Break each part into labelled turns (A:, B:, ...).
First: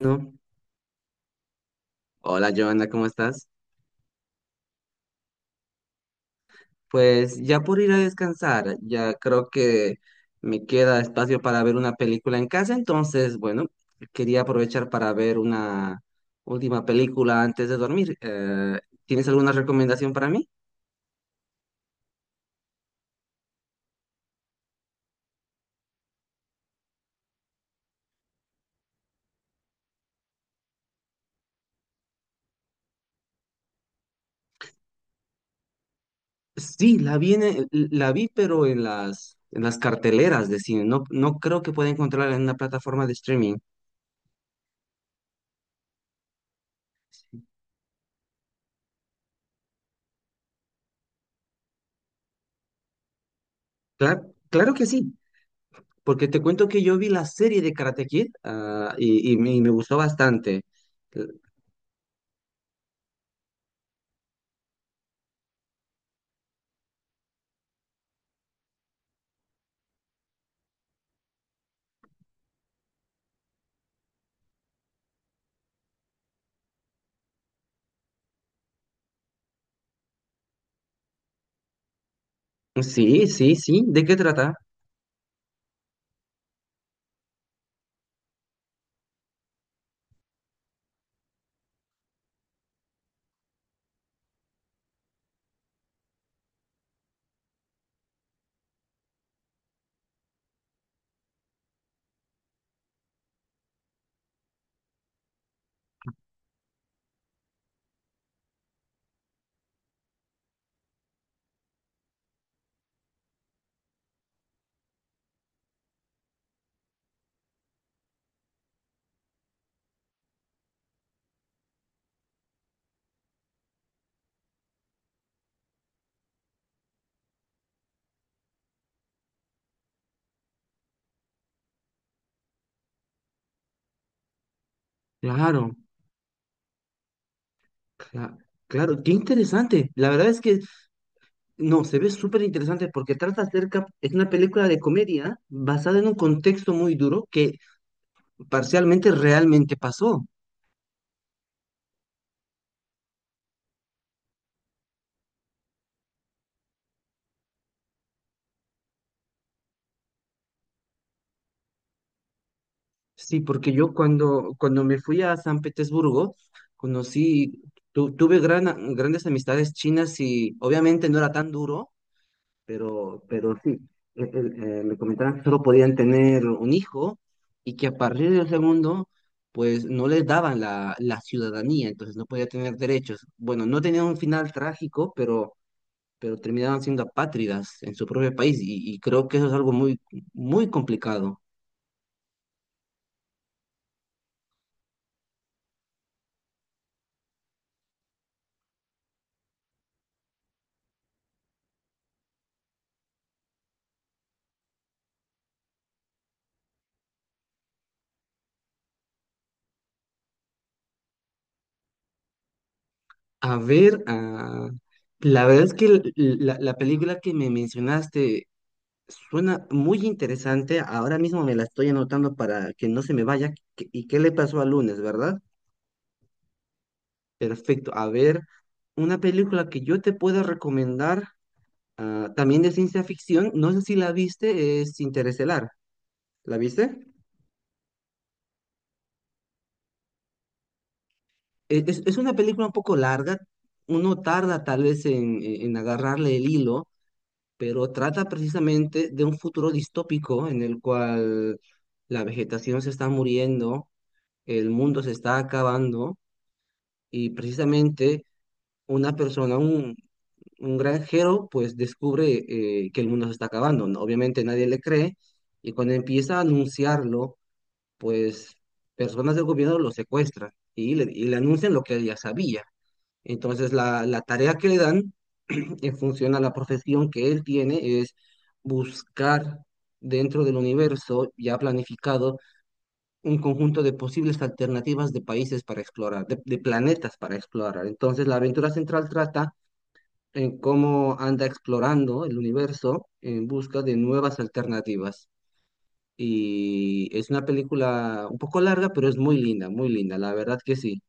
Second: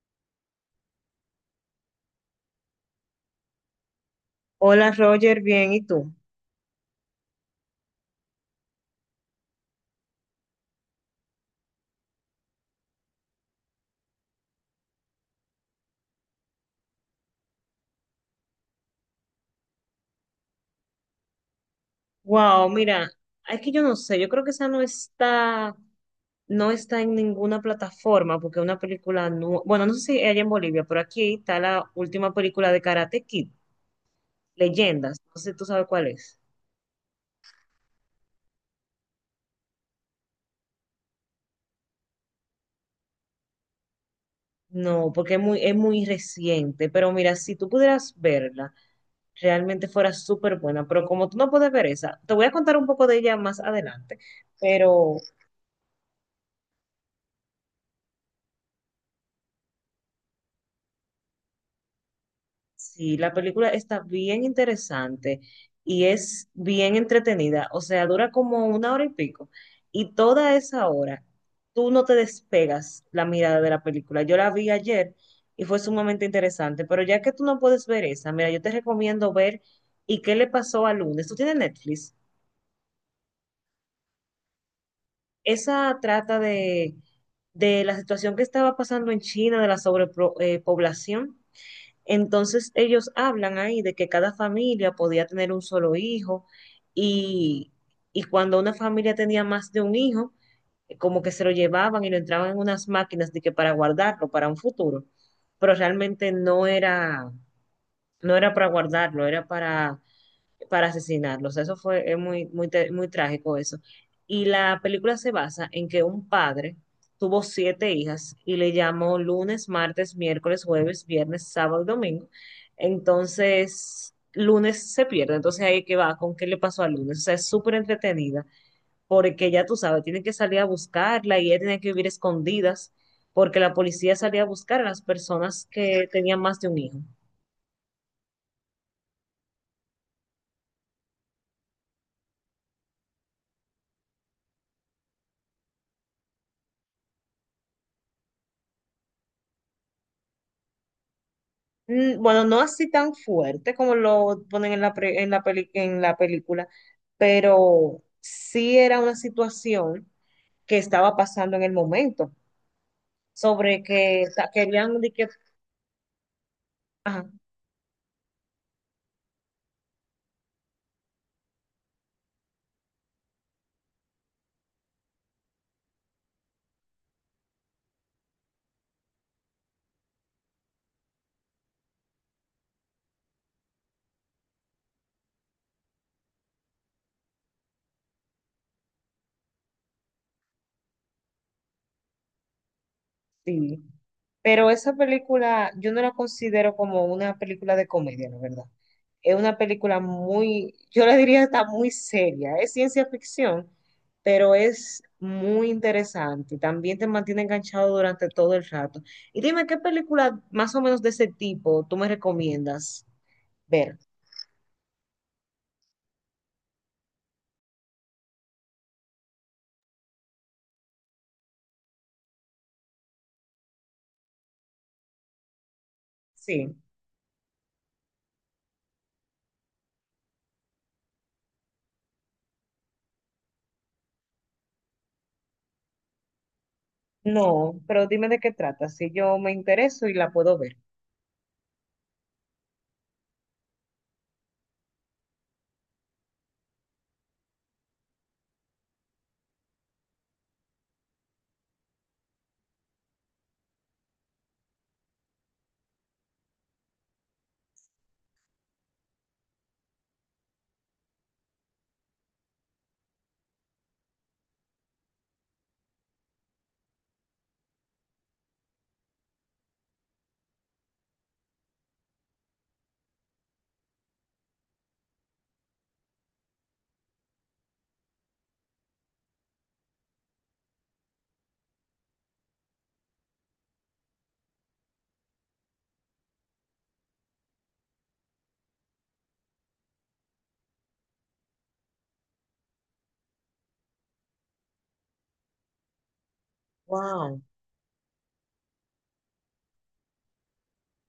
A: No. Hola, Joana, ¿cómo estás?
B: Hola Roger, bien, ¿y tú?
A: Pues ya por ir a descansar, ya creo que me queda espacio para ver una película en casa, entonces, bueno, quería aprovechar para ver una última película antes de dormir. ¿Tienes alguna recomendación para mí?
B: Wow, mira, es que yo no sé, yo creo que esa no está, no está en ninguna plataforma porque es una película, no, bueno, no sé si allá en Bolivia, pero aquí está la última película de Karate Kid, Leyendas, no sé si tú sabes cuál es.
A: Sí, la vi, la vi, pero en las carteleras de cine, no, no creo que pueda encontrarla en una plataforma de streaming.
B: No, porque es muy reciente, pero mira, si tú pudieras verla, realmente fuera súper buena, pero como tú no puedes ver esa, te voy a contar un poco de ella más adelante,
A: Claro, claro que sí.
B: pero
A: Porque te cuento que yo vi la serie de Karate Kid, y me gustó bastante. Eh,
B: sí, la película está bien interesante y es bien entretenida. O sea, dura como una hora y pico. Y toda esa hora, tú no te despegas la mirada de la película. Yo la vi ayer y fue sumamente interesante. Pero ya que tú no puedes ver esa, mira, yo te recomiendo ver ¿y qué le pasó al lunes? Tú tienes Netflix.
A: Sí, sí, sí. ¿De qué trata?
B: Esa trata de la situación que estaba pasando en China, de la sobrepoblación. Entonces ellos hablan ahí de que cada familia podía tener un solo hijo y, y cuando una familia tenía más de un hijo, como que se lo llevaban y lo entraban en unas máquinas de que para guardarlo para un futuro, pero realmente no era, no era para guardarlo, era para asesinarlos. Eso fue es muy, muy, muy trágico eso. Y la película se basa en que un padre tuvo siete hijas y le llamó lunes, martes, miércoles, jueves, viernes, sábado y domingo. Entonces, lunes se pierde. Entonces ahí que va con qué le pasó al lunes. O sea, es súper entretenida porque ya tú sabes, tienen que salir a buscarla y ella tiene que vivir escondidas porque la policía salía a buscar a las personas
A: Claro,
B: que tenían más de un hijo.
A: cla- claro, qué interesante. La verdad es que no, se ve súper interesante porque trata acerca, es una película de comedia basada en un contexto muy duro que parcialmente realmente pasó.
B: Mm, bueno, no así tan fuerte como lo ponen en la, pre- en la, peli- en la película, pero sí era una situación que estaba pasando en el momento,
A: Sí, porque
B: sobre
A: yo
B: que
A: cuando me
B: querían de
A: fui
B: que...
A: a San Petersburgo,
B: Ajá,
A: conocí, tuve grandes amistades chinas y obviamente no era tan duro pero sí, eh, eh, me comentaron que solo podían tener un hijo y que a partir del segundo, pues no les daban la ciudadanía, entonces no podía tener derechos. Bueno, no tenían un final trágico, pero terminaban siendo apátridas en su propio país y creo que eso es algo muy, muy complicado.
B: sí. Pero esa película yo no la considero como una película de comedia, la verdad. Es una película muy, yo le diría está muy seria. Es ciencia ficción, pero es muy interesante. También te mantiene enganchado durante todo el rato. Y dime, ¿qué película más o menos de ese tipo tú me recomiendas
A: A
B: ver?
A: ver, la verdad es que la película que me mencionaste suena muy interesante. Ahora mismo me la estoy anotando para que no se me vaya. ¿Y qué le pasó al lunes, verdad?
B: Sí.
A: Perfecto. A ver, una película que yo te pueda recomendar, también de ciencia ficción, no sé si la viste, es Interestelar. ¿La viste?
B: No, pero dime de qué trata, si yo me intereso y la puedo ver.
A: Es una película un poco larga. Uno tarda tal vez en agarrarle el hilo, pero trata precisamente de un futuro distópico en el cual la vegetación se está muriendo, el mundo se está acabando y precisamente una persona, un granjero, pues descubre que el mundo se está acabando, ¿no? Obviamente nadie le cree y cuando empieza a anunciarlo, pues personas del gobierno lo secuestran y le anuncian lo que él ya sabía. Entonces la tarea que le dan en función a la profesión que él tiene es buscar dentro del universo ya planificado un conjunto de posibles alternativas de países para explorar, de planetas para explorar. Entonces, la aventura central trata en cómo anda explorando el universo en busca de nuevas alternativas. Y es
B: Wow.
A: una película un poco larga, pero es muy linda, la verdad que sí.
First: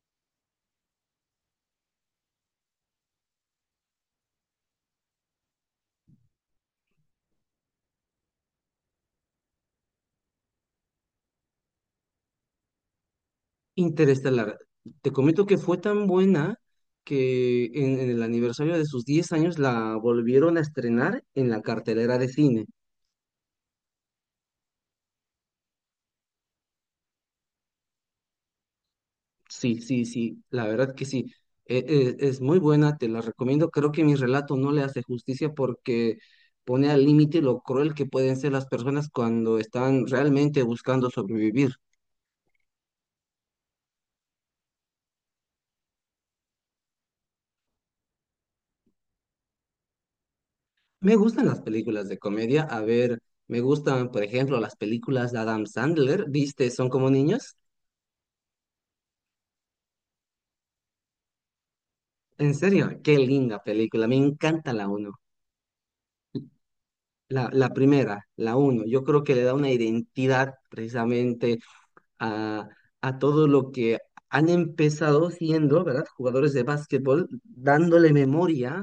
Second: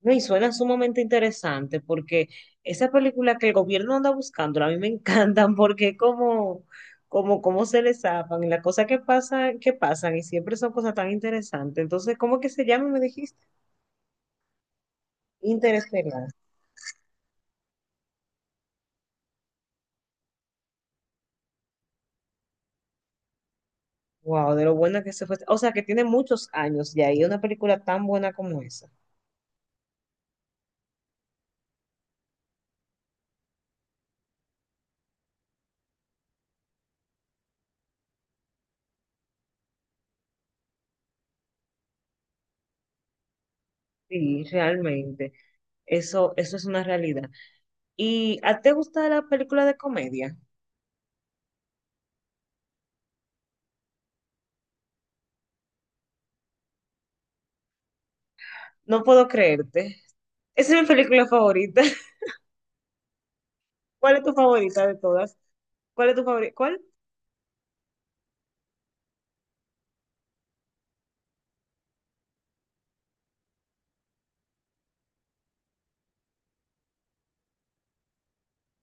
B: No, y suena sumamente interesante porque esa película que el gobierno anda buscando, a mí me encantan porque como se les zafan y las cosas que pasan y siempre son cosas tan interesantes. Entonces, ¿cómo que se llama? Me dijiste.
A: Interestelar. Te comento que fue tan
B: Interestelar.
A: buena que en el aniversario de sus 10 años la volvieron a estrenar en la cartelera de cine.
B: Wow, de lo buena que se fue. O sea, que tiene muchos años ya y una película tan buena como esa.
A: Sí, sí, sí, la verdad que sí. Es muy buena, te la recomiendo. Creo que mi relato no le hace justicia porque pone al límite lo cruel que pueden ser las personas cuando están realmente buscando sobrevivir.
B: Sí, realmente. Eso es una realidad. ¿Y a ti te gusta la película de comedia?
A: Me gustan las películas de comedia. A ver, me gustan, por ejemplo, las películas de Adam Sandler. ¿Viste? Son como niños.
B: No puedo creerte. Esa es mi película favorita.
A: En serio, qué linda película. Me
B: ¿Cuál es tu
A: encanta
B: favorita
A: la
B: de
A: uno.
B: todas? ¿Cuál es tu favorita? ¿Cuál?
A: La primera, la uno. Yo creo que le da una identidad precisamente a, a todo lo que han empezado siendo, ¿verdad? Jugadores de básquetbol, dándole memoria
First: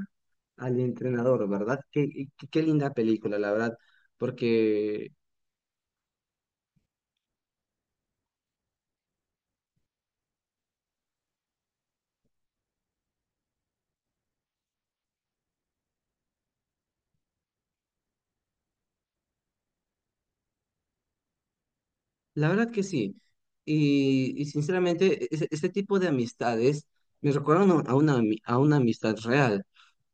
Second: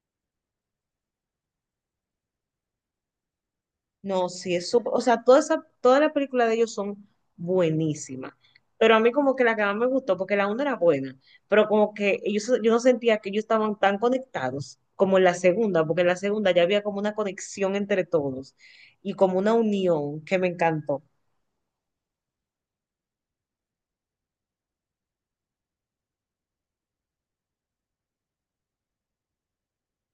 A: al entrenador, ¿verdad? Qué linda película, la verdad,
B: No, sí, es súper. O
A: porque
B: sea, todas las películas de ellos son buenísimas. Pero a mí, como que la que más me gustó, porque la una era buena, pero como que ellos, yo no sentía que ellos estaban tan conectados como en la segunda, porque en la segunda ya había como una conexión entre todos y como una unión que me encantó.
A: la verdad que sí. Y sinceramente, este tipo de amistades me recuerdan a a una amistad real,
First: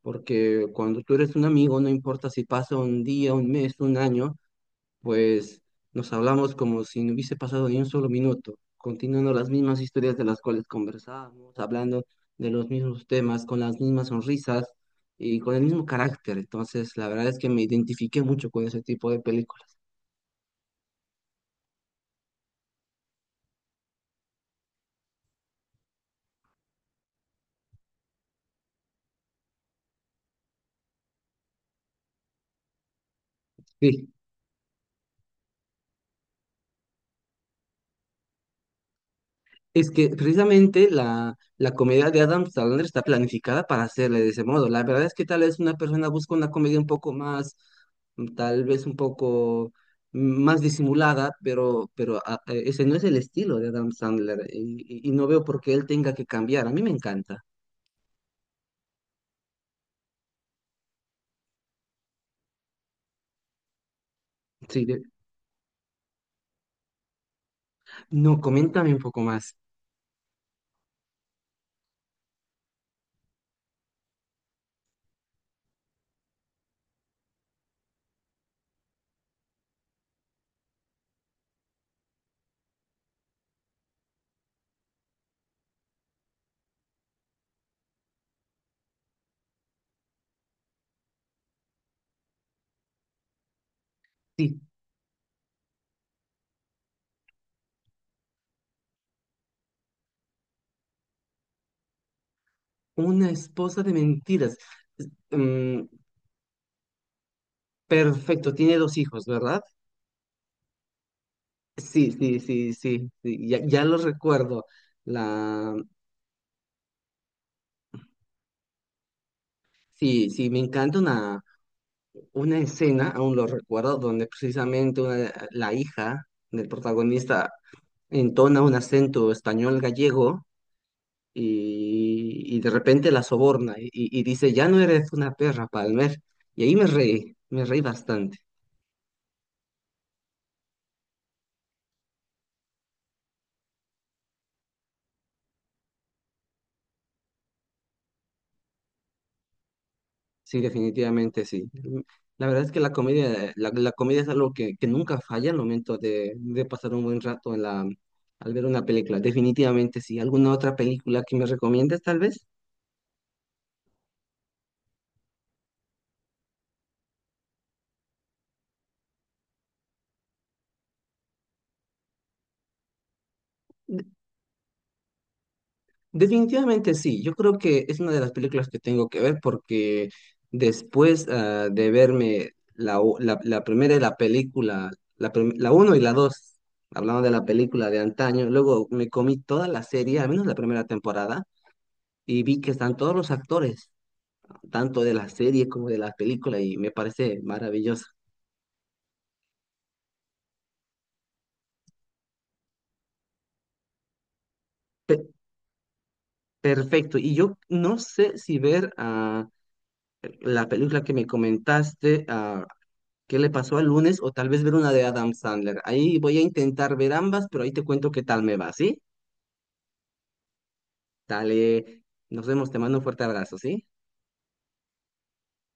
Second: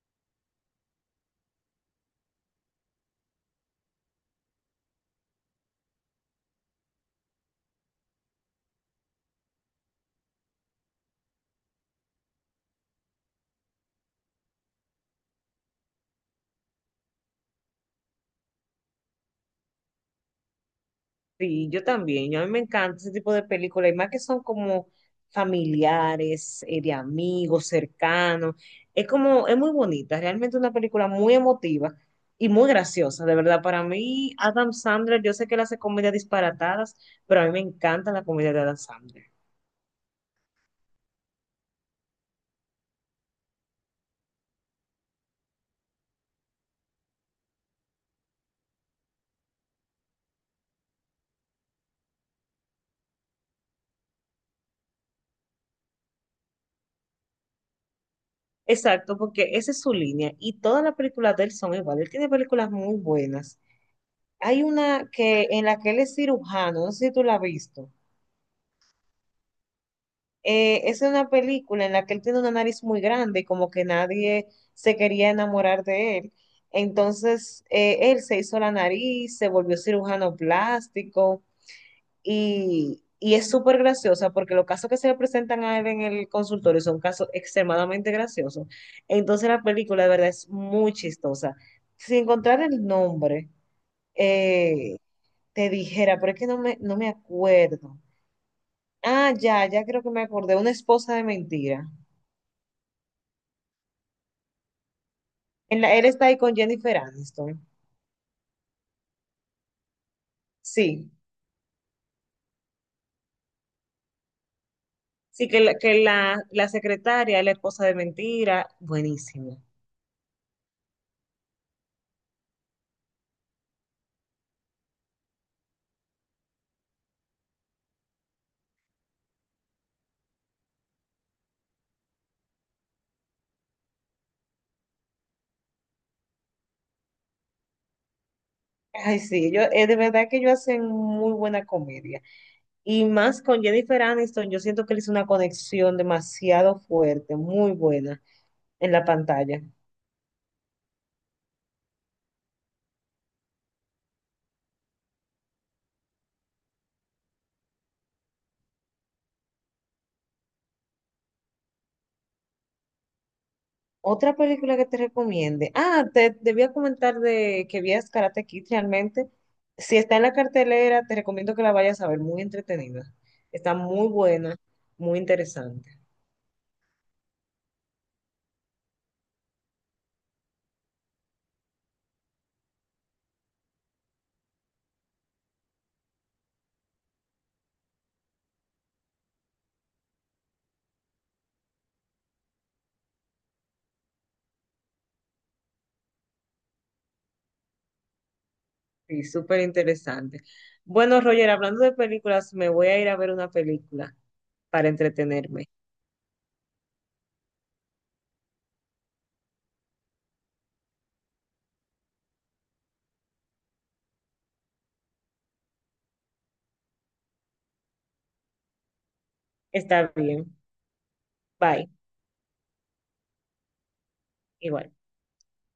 A: porque cuando tú eres un amigo, no importa si pasa un día, un mes, un año, pues nos hablamos como si no hubiese pasado ni un solo minuto, continuando las mismas historias de las cuales conversábamos, hablando de los mismos temas, con las mismas sonrisas y con el mismo carácter. Entonces, la verdad es que me identifiqué mucho con ese tipo de películas.
B: Sí, yo también. Yo a mí me encanta ese tipo de películas, y más que son como familiares, de amigos, cercanos. Es como, es muy bonita, realmente una película muy emotiva y muy graciosa, de verdad. Para
A: Sí.
B: mí, Adam Sandler, yo sé que él hace comedias disparatadas, pero a mí me encanta la comedia de Adam Sandler.
A: Es que precisamente la comedia de Adam Sandler está planificada para hacerle de ese modo. La verdad es que tal vez una persona busca una comedia un poco más, tal vez un poco más disimulada, pero ese no es el estilo de Adam Sandler y, y no veo por qué él tenga que cambiar. A mí me encanta.
B: Exacto, porque esa es su línea y todas las películas de él son iguales. Él tiene películas muy buenas. Hay
A: Sí,
B: una que en la que él es cirujano, no sé si tú la has visto.
A: no, coméntame un poco más.
B: Es una película en la que él tiene una nariz muy grande, como que nadie se quería enamorar de él. Entonces, él se hizo la nariz, se volvió cirujano plástico y es súper graciosa porque los casos que se le presentan a él en el consultorio son casos extremadamente graciosos. Entonces, la película de verdad es muy chistosa. Sin encontrar el nombre,
A: Sí,
B: eh, te dijera, pero es que no me acuerdo. Ah, ya, ya creo que me acordé, una esposa de mentira.
A: una esposa de mentiras. Mm,
B: Él está ahí con Jennifer Aniston.
A: Perfecto, tiene dos hijos, ¿verdad?
B: Sí,
A: Sí, sí, sí, sí, sí, ya, ya lo recuerdo.
B: sí, que
A: La,
B: la secretaria, es la esposa de mentira, buenísimo.
A: sí, sí, me encanta una escena, aún lo recuerdo, donde precisamente la hija del protagonista entona un acento español gallego y de repente la soborna y dice, ya no eres una perra, Palmer. Y ahí me reí bastante.
B: Ay, sí, yo, de verdad que ellos hacen muy buena comedia. Y más con Jennifer Aniston, yo siento que él hizo una conexión demasiado fuerte, muy buena en la pantalla.
A: Sí, definitivamente sí. La verdad es que la comedia, la comedia es algo que nunca falla al momento de pasar un buen rato al ver una película. Definitivamente sí. ¿Alguna otra película que me recomiendes, tal vez?
B: Otra película que te recomiende. Ah, te debía comentar de que vías Karate Kid realmente. Si está en la cartelera, te recomiendo que la vayas a ver, muy entretenida. Está muy buena, muy interesante.
A: Definitivamente sí. Yo creo que es una de las películas que tengo que ver porque después de verme la primera de la película, la uno y la dos, hablando de la película de antaño, luego me comí toda la serie, al menos la primera temporada, y vi que están todos los actores tanto de las series como de las películas y me parece maravilloso.
B: Sí, súper interesante. Bueno, Roger, hablando de películas, me voy a ir a ver una película para
A: Pe-
B: entretenerme.
A: Perfecto. Y yo no sé si ver la película que me comentaste, ¿qué le pasó al lunes? O tal vez ver una de Adam Sandler. Ahí voy a intentar ver ambas, pero ahí te cuento qué tal me va, ¿sí?
B: Está bien. Bye.
A: Dale, nos vemos, te mando un fuerte abrazo, ¿sí?
B: Igual.